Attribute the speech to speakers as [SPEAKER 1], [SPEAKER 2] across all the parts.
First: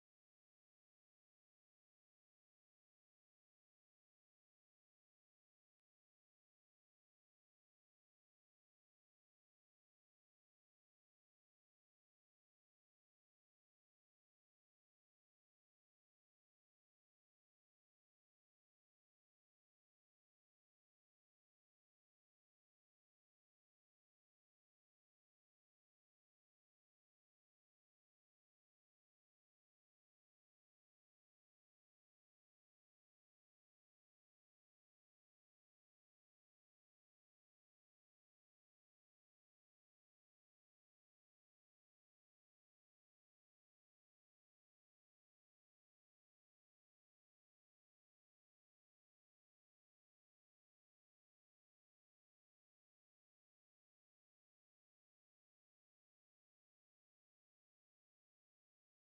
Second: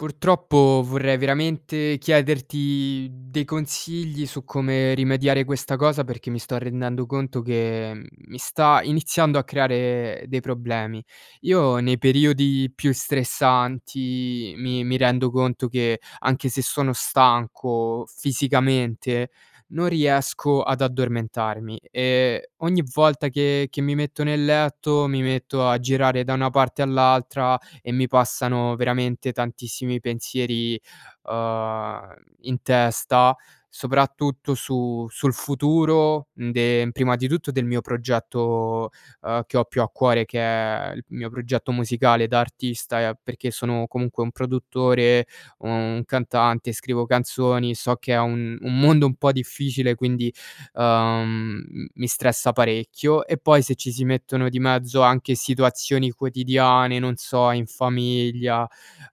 [SPEAKER 1] Purtroppo vorrei veramente chiederti dei consigli su come rimediare questa cosa perché mi sto rendendo conto che mi sta iniziando a creare dei problemi. Io nei periodi più stressanti mi mi rendo conto che, anche se sono stanco fisicamente, non riesco ad addormentarmi e ogni volta che che mi metto nel letto, mi metto a girare da una parte all'altra e mi passano veramente tantissimi pensieri, uhm, in testa, soprattutto su sul futuro de prima di tutto del mio progetto, ehm, che ho più a cuore, che è il mio progetto musicale da artista, ehm, perché sono comunque un produttore, un cantante, scrivo canzoni. So che è un un mondo un po' difficile quindi, ehm, m mi stressa parecchio e poi se ci si mettono di mezzo anche situazioni quotidiane, non so in famiglia,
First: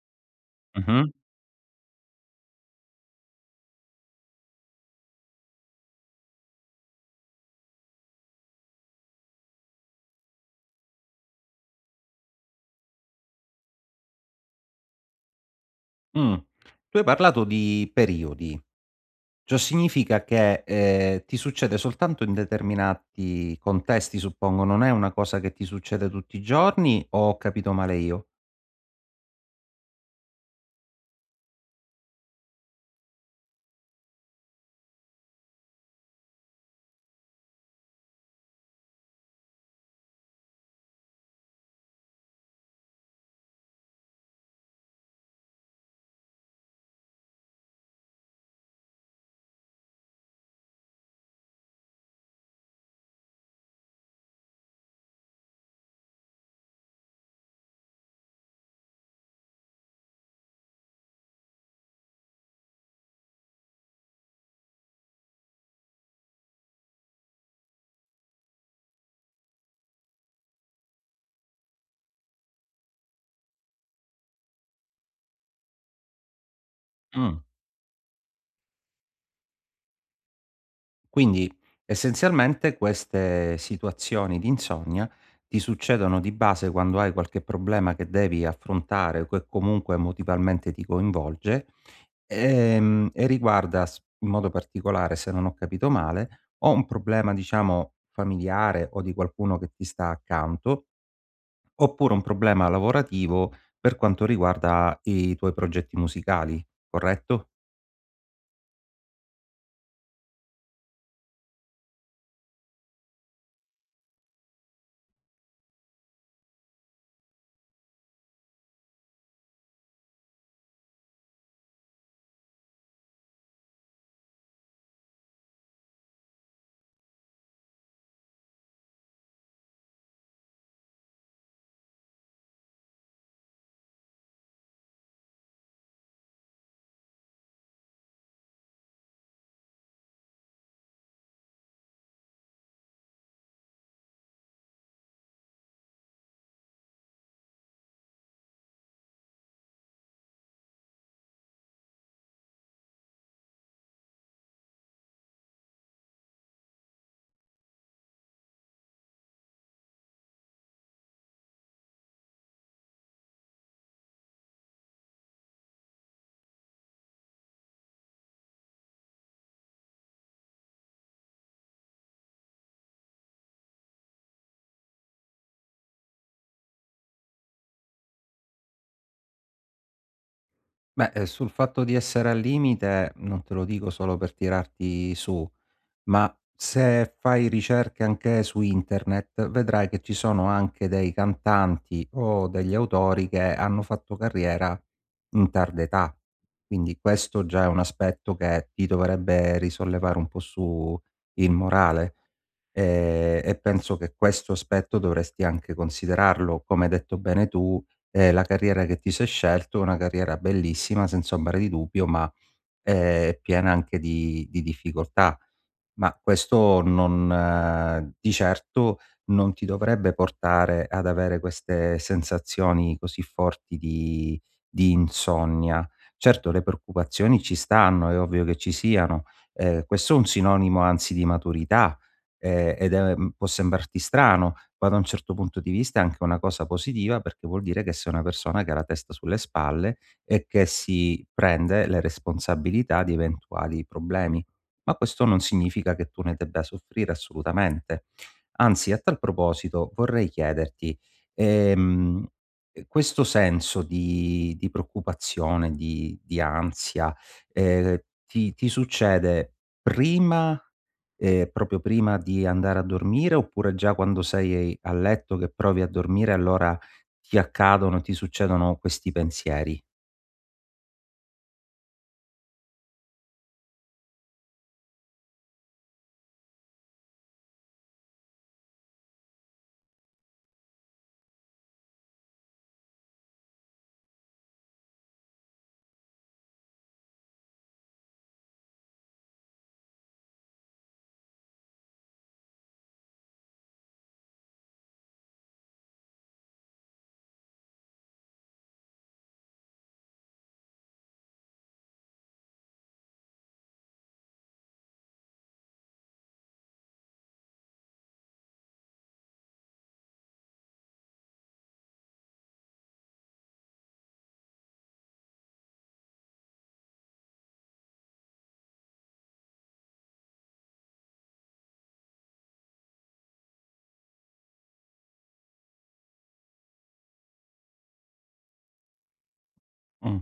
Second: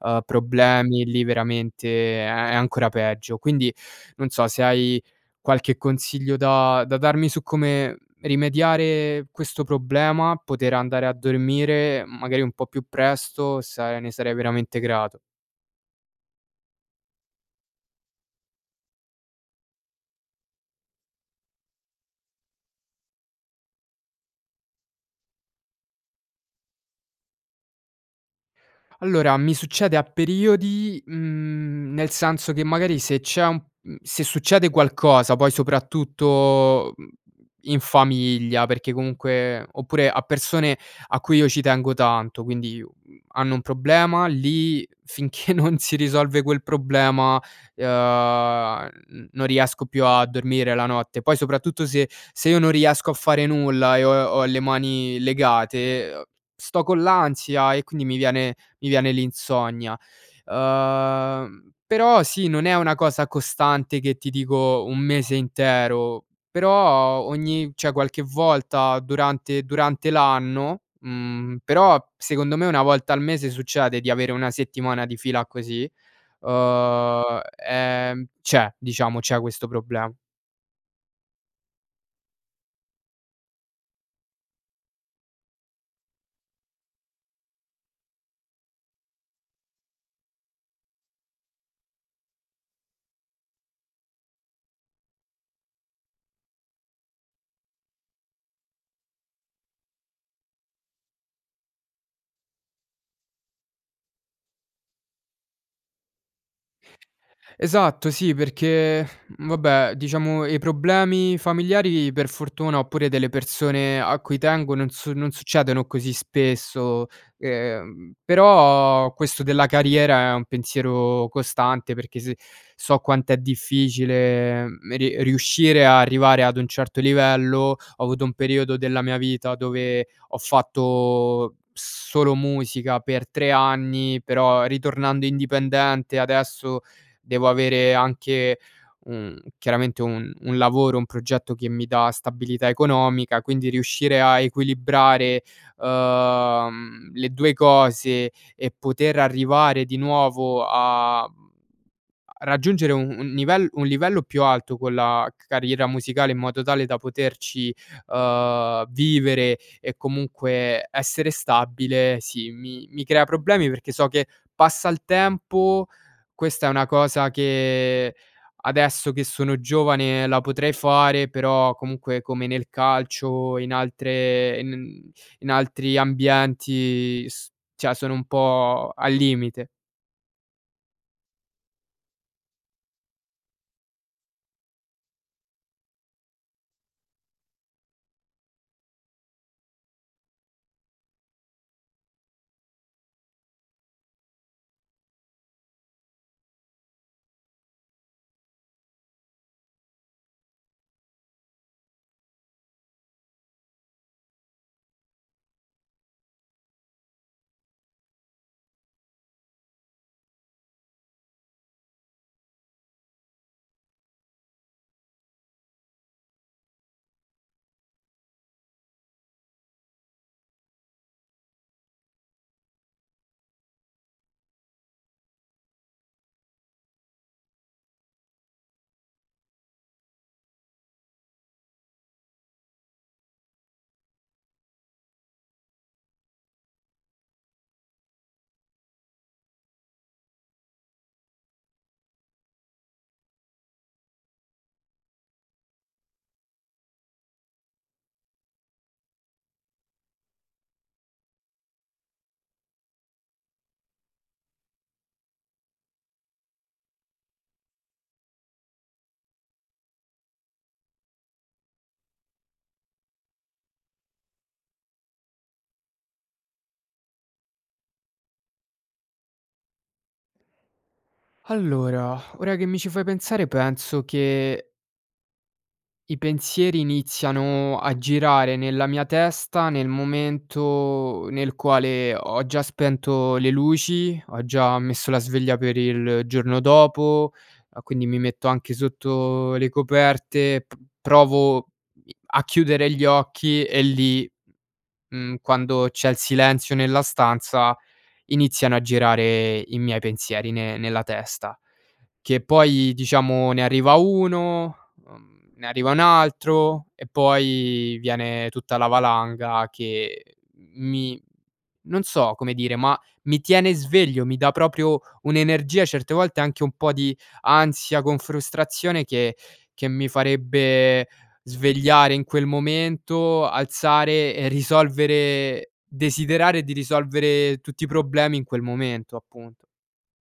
[SPEAKER 1] ehm, problemi,
[SPEAKER 2] Mh-mh.
[SPEAKER 1] lì veramente è è ancora peggio. Quindi non so se hai qualche consiglio da da darmi su come rimediare questo problema, poter andare a dormire magari un po' più presto, sar ne sarei veramente grato.
[SPEAKER 2] Mh, tu hai parlato di periodi, ciò significa che, ehm, ti succede soltanto in determinati contesti suppongo non è una cosa che ti succede tutti i giorni o ho capito male io?
[SPEAKER 1] Allora, mi succede a periodi, mhmm, nel senso che magari se c'è un se succede qualcosa poi soprattutto, mhmm, in famiglia perché comunque oppure a persone a cui io ci tengo tanto, quindi, uhm, hanno un problema, lì finché non si risolve quel problema, ehm, n non riesco più a dormire la notte. Poi soprattutto se se io non riesco a fare nulla e ho ho le mani legate, ehm, sto con l'ansia e quindi mi viene mi viene l'insonnia. Ehm, però sì, non è una cosa costante che ti dico un mese intero, però ogni cioè qualche volta durante durante l'anno, mhmm, però secondo me una volta al mese succede di avere una settimana di fila così, uhm,
[SPEAKER 2] Mh.
[SPEAKER 1] ehm, c'è, diciamo, c'è questo proble
[SPEAKER 2] Quindi essenzialmente queste situazioni di insonnia ti succedono di base quando hai qualche problema che devi affrontare o che comunque emotivamente ti coinvolge, ehm, e riguarda s in modo particolare, se non ho capito male, o un problema diciamo familiare o di qualcuno che ti sta accanto oppure un problema lavorativo, per quanto riguarda i tuoi progetti musicali. Corretto?
[SPEAKER 1] Esatto sì, perché vabbè, diciamo i problemi familiari per fortuna oppure delle persone a cui tengo non su non succedono così spesso. Ehm, però questo della carriera è un pensiero costante perché se so quant'è difficile m riuscire ad arrivare ad un certo livello, ho avuto un periodo della mia vita dove ho fatto solo musica per 3 anni, però ritornando indipendente adesso devo avere anche un chiaramente un un lavoro, un progetto che mi dà stabilità economica. Quindi riuscire a equilibrare, ehm, le 2 cose e poter arrivare di nuovo a, mhmm, a raggiungere u un nivel un livello più alto con la c carriera musicale in modo tale da poterci, ehm, vivere e comunque essere stabile, sì mi mi crea problemi, perché so che passa il tempo, questa è una cosa che adesso che sono giovane la potrei fare però comunque come nel calcio e in altre e n in altri ambienti s cioè sono un po' al limite.
[SPEAKER 2] Beh, sul fatto di essere al limite, non te lo dico solo per tirarti su, ma se fai ricerche anche su internet vedrai che ci sono anche dei cantanti o degli autori che hanno fatto carriera in tarda età. Quindi questo già è un aspetto che ti dovrebbe risollevare un po' su il morale, ehm, e penso che questo aspetto dovresti anche considerarlo. Come hai detto bene tu, ehm, la carriera che ti sei scelto è una carriera bellissima, senza ombra, di dubbio ma, ehm, piena anche di di difficoltà, ma questo non di certo non ti dovrebbe portare ad avere queste sensazioni così forti di di insonnia. Certo, le preoccupazioni ci stanno, è ovvio che ci siano, ehm, questo è un sinonimo anzi di maturità, ehm, ed è può sembrarti strano ma da un certo punto di vista è anche una cosa positiva perché vuol dire che sei una persona che ha la testa sulle spalle e che si prende le responsabilità di eventuali problemi. Ma questo non significa che tu ne debba soffrire assolutamente. Anzi a tal proposito vorrei chiederti: ehm, questo senso di di preoccupazione, di di ansia, ehm, ti ti succede prima, ehm, proprio prima di andare a dormire oppure già quando sei a letto che provi a dormire allora ti accadono ti succedono questi pensieri?
[SPEAKER 1] Allora, ora che mi ci fai pensare penso che i pensieri iniziano a girare nella mia testa nel momento nel quale ho già spento le luci, ho già messo la sveglia per il giorno dopo, ehm, quindi mi metto anche sotto le coperte, p provo i a chiudere gli occhi e lì, m mhmm, quando c'è il silenzio nella stanza iniziano a girare i miei pensieri ne nella testa. Che poi diciamo ne arriva uno, mhmm, ne arriva un altro e poi viene tutta la valanga che mi non so come dire ma mi tiene sveglio, mi dà proprio un'energia certe volte, anche un po' di ansia con frustrazione che che mi farebbe svegliare in quel momento, alzare e risolvere desiderare di risolvere tutti i problemi in quel momento, appunto.
[SPEAKER 2] Mh,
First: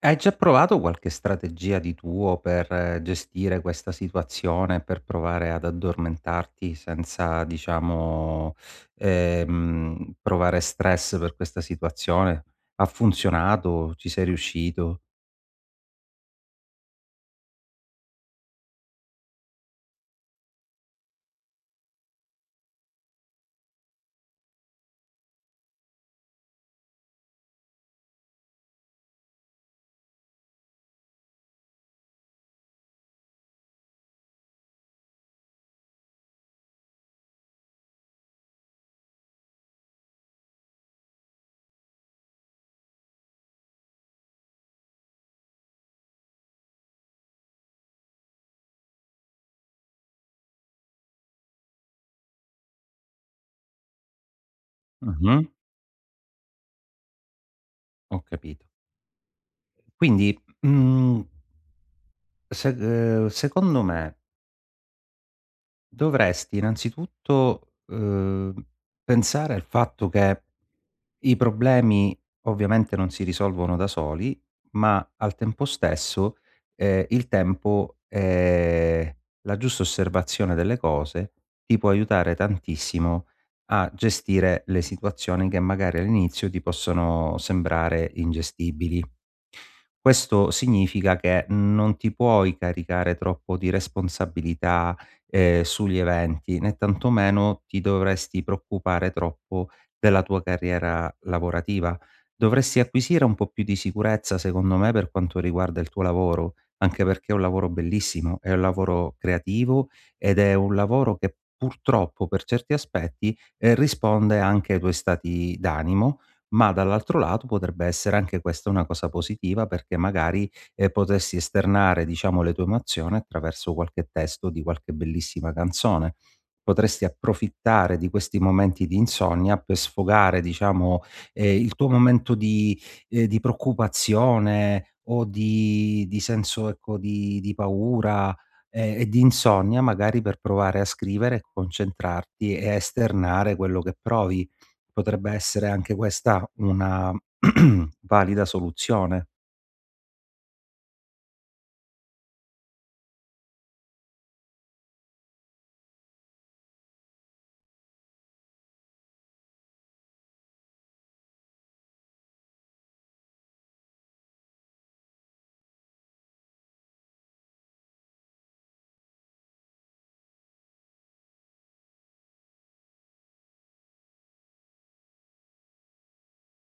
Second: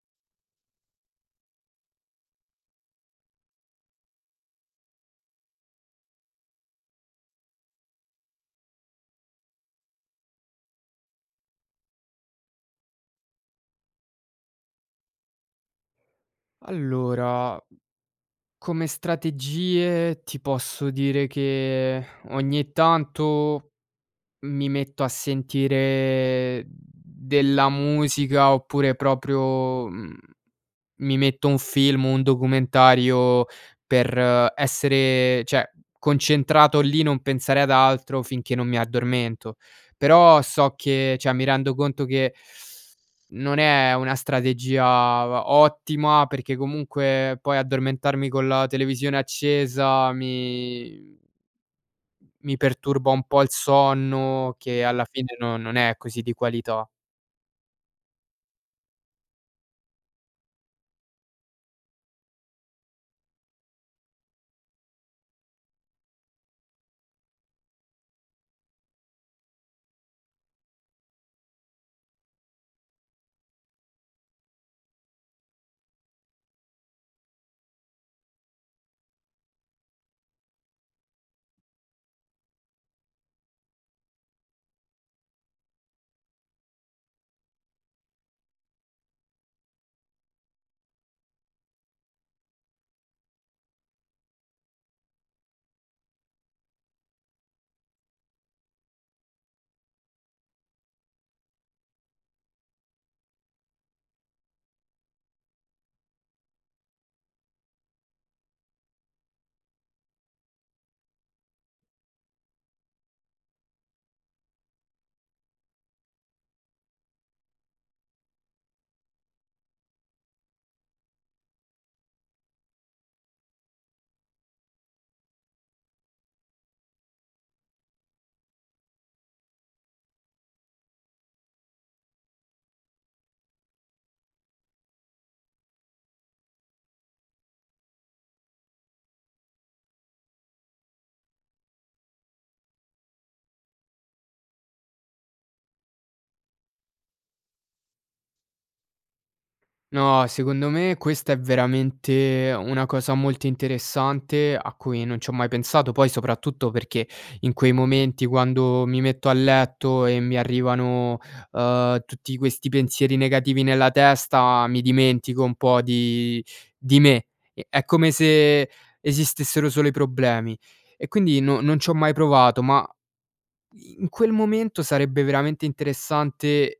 [SPEAKER 2] hai già provato qualche strategia di tuo per gestire questa situazione, per provare ad addormentarti senza diciamo, ehm, provare stress per questa situazione. Ha funzionato? Ci sei riuscito?
[SPEAKER 1] Allora, come strategie ti posso dire che ogni tanto mi metto a sentire della musica oppure proprio, mhmm, mi metto un film, un documentario per essere cioè concentrato lì non pensare ad altro finché non mi addormento. Però so che cioè mi rendo conto che non è una strategia va ottima perché comunque poi addormentarmi con la televisione accesa mi mi perturba un po' il sonno che alla fine
[SPEAKER 2] Mh-mh.
[SPEAKER 1] non non è così di qualità.
[SPEAKER 2] Ho capito. Quindi, m mhmm sed ehm, secondo me dovresti innanzitutto, ehm, pensare al fatto che i problemi ovviamente non si risolvono da soli, ma al tempo stesso, ehm, il tempo, ehm, la giusta osservazione delle cose, ti può aiutare tantissimo a gestire le situazioni che magari all'inizio ti possono sembrare ingestibili. Questo significa che non ti puoi caricare troppo di responsabilità, ehm, sugli eventi, né tantomeno ti dovresti preoccupare troppo della tua carriera lavorativa. Dovresti acquisire un po' più di sicurezza secondo me per quanto riguarda il tuo lavoro, anche perché è un lavoro bellissimo, è un lavoro creativo ed è un lavoro che purtroppo, per certi aspetti risponde, ehm, anche ai tuoi stati d'animo, ma dall'altro lato potrebbe essere anche questa una cosa positiva perché magari, ehm, potresti esternare, diciamo, le tue emozioni attraverso qualche testo di qualche bellissima canzone. Potresti approfittare di questi momenti di insonnia per sfogare diciamo, ehm, il tuo momento di ehm, di preoccupazione o di di senso, ecco, di di paura e e di insonnia, magari per provare a scrivere, concentrarti e esternare quello che provi. Potrebbe essere anche questa una valida soluzione?
[SPEAKER 1] No, secondo me questa è veramente una cosa molto interessante, a cui non c'ho mai pensato, poi soprattutto perché, in quei momenti quando, mi metto a letto e mi arrivano, uhm, tutti questi pensieri negativi nella testa, mi dimentico un po’ di di me, è è come se, esistessero solo i problemi; e quindi no non c'ho mai provato; ma in quel momento sarebbe veramente interessante, eh,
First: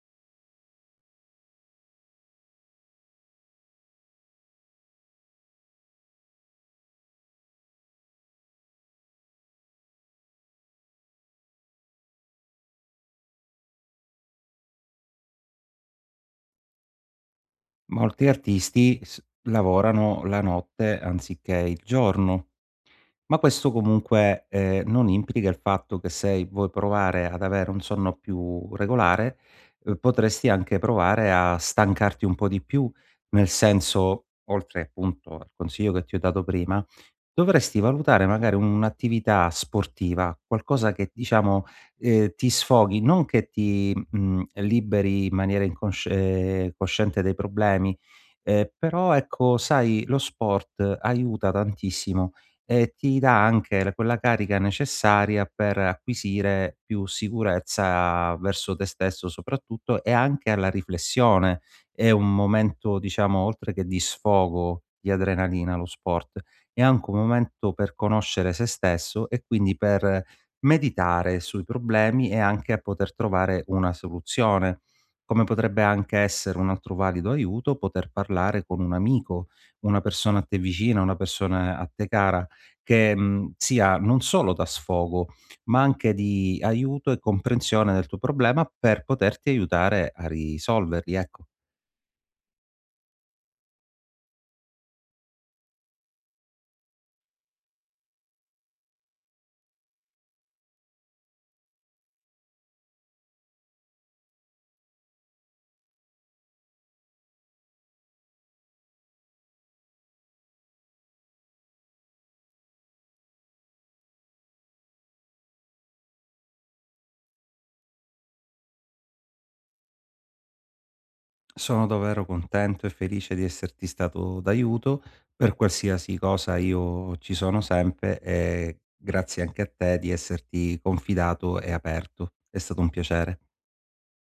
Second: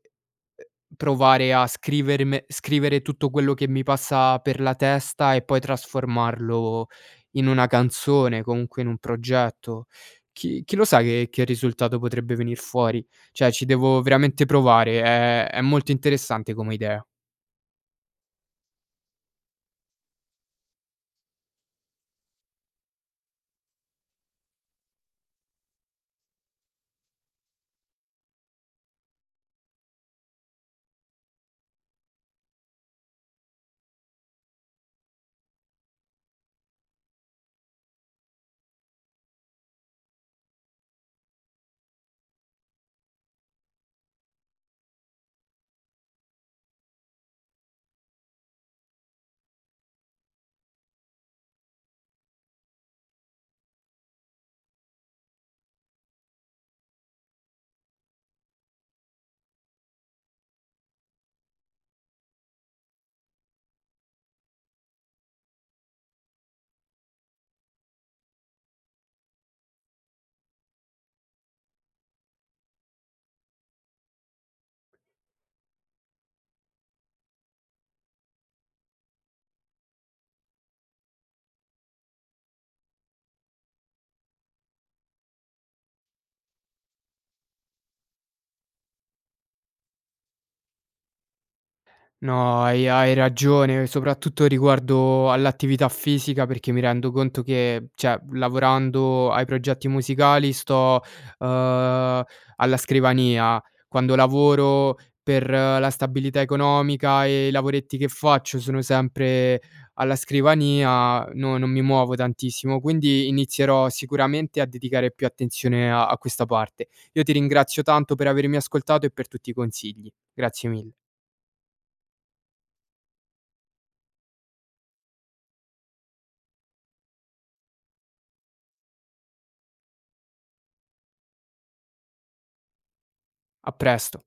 [SPEAKER 1] provare a scriverme scrivere tutto quello che mi passa per la testa e poi trasformarlo in una canzone, comunque in un progetto; chi chi lo sa che che risultato potrebbe venir fuori, cioè ci devo veramente provare, è è molto interessante come idea.
[SPEAKER 2] Molti artisti s lavorano la notte anziché il giorno; ma questo comunque, ehm, non implica il fatto che sei vuoi provare ad avere un sonno più regolare, potresti anche provare a stancarti un po' di più nel senso, oltre appunto, al consiglio che ti ho dato prima, dovresti valutare magari u un'attività sportiva, qualcosa che diciamo, ehm, ti sfoghi, non che ti, mhmm, liberi in maniera incosc uhm, cosciente dai problemi, uhm, però ecco sai lo sport aiuta tantissimo e ti dà anche quella carica necessaria per acquisire più sicurezza verso te stesso soprattutto, e anche alla riflessione. È un momento diciamo oltre che di sfogo, di adrenalina lo sport, è anche un momento per conoscere se stesso e quindi per, meditare sui problemi e anche a poter trovare una soluzione; come potrebbe anche essere un altro valido aiuto, poter parlare con un amico, una persona a te vicina, una persona a te cara, che, mhmm, sia non solo da sfogo ma anche di aiuto e comprensione del tuo problema per poterti aiutare a risolverli, ecco.
[SPEAKER 1] No hai hai ragione, soprattutto riguardo all’attività fisica, perché mi rendo conto che, cioè lavorando ai progetti musicali sto, uhm, alla scrivania, quando lavoro per la stabilità economica e i lavoretti che faccio sono sempre alla scrivania, no non mi muovo tantissimo; quindi inizierò sicuramente a dedicare più attenzione a a questa parte, io ti ringrazio tanto per avermi ascoltato e per tutti i consigli, grazie mille.
[SPEAKER 2] Sono davvero contento e felice di esserti stato d'aiuto, per qualsiasi cosa io ci sono sempre e grazie anche a te di esserti confidato e aperto è stato un piacere.
[SPEAKER 1] A presto.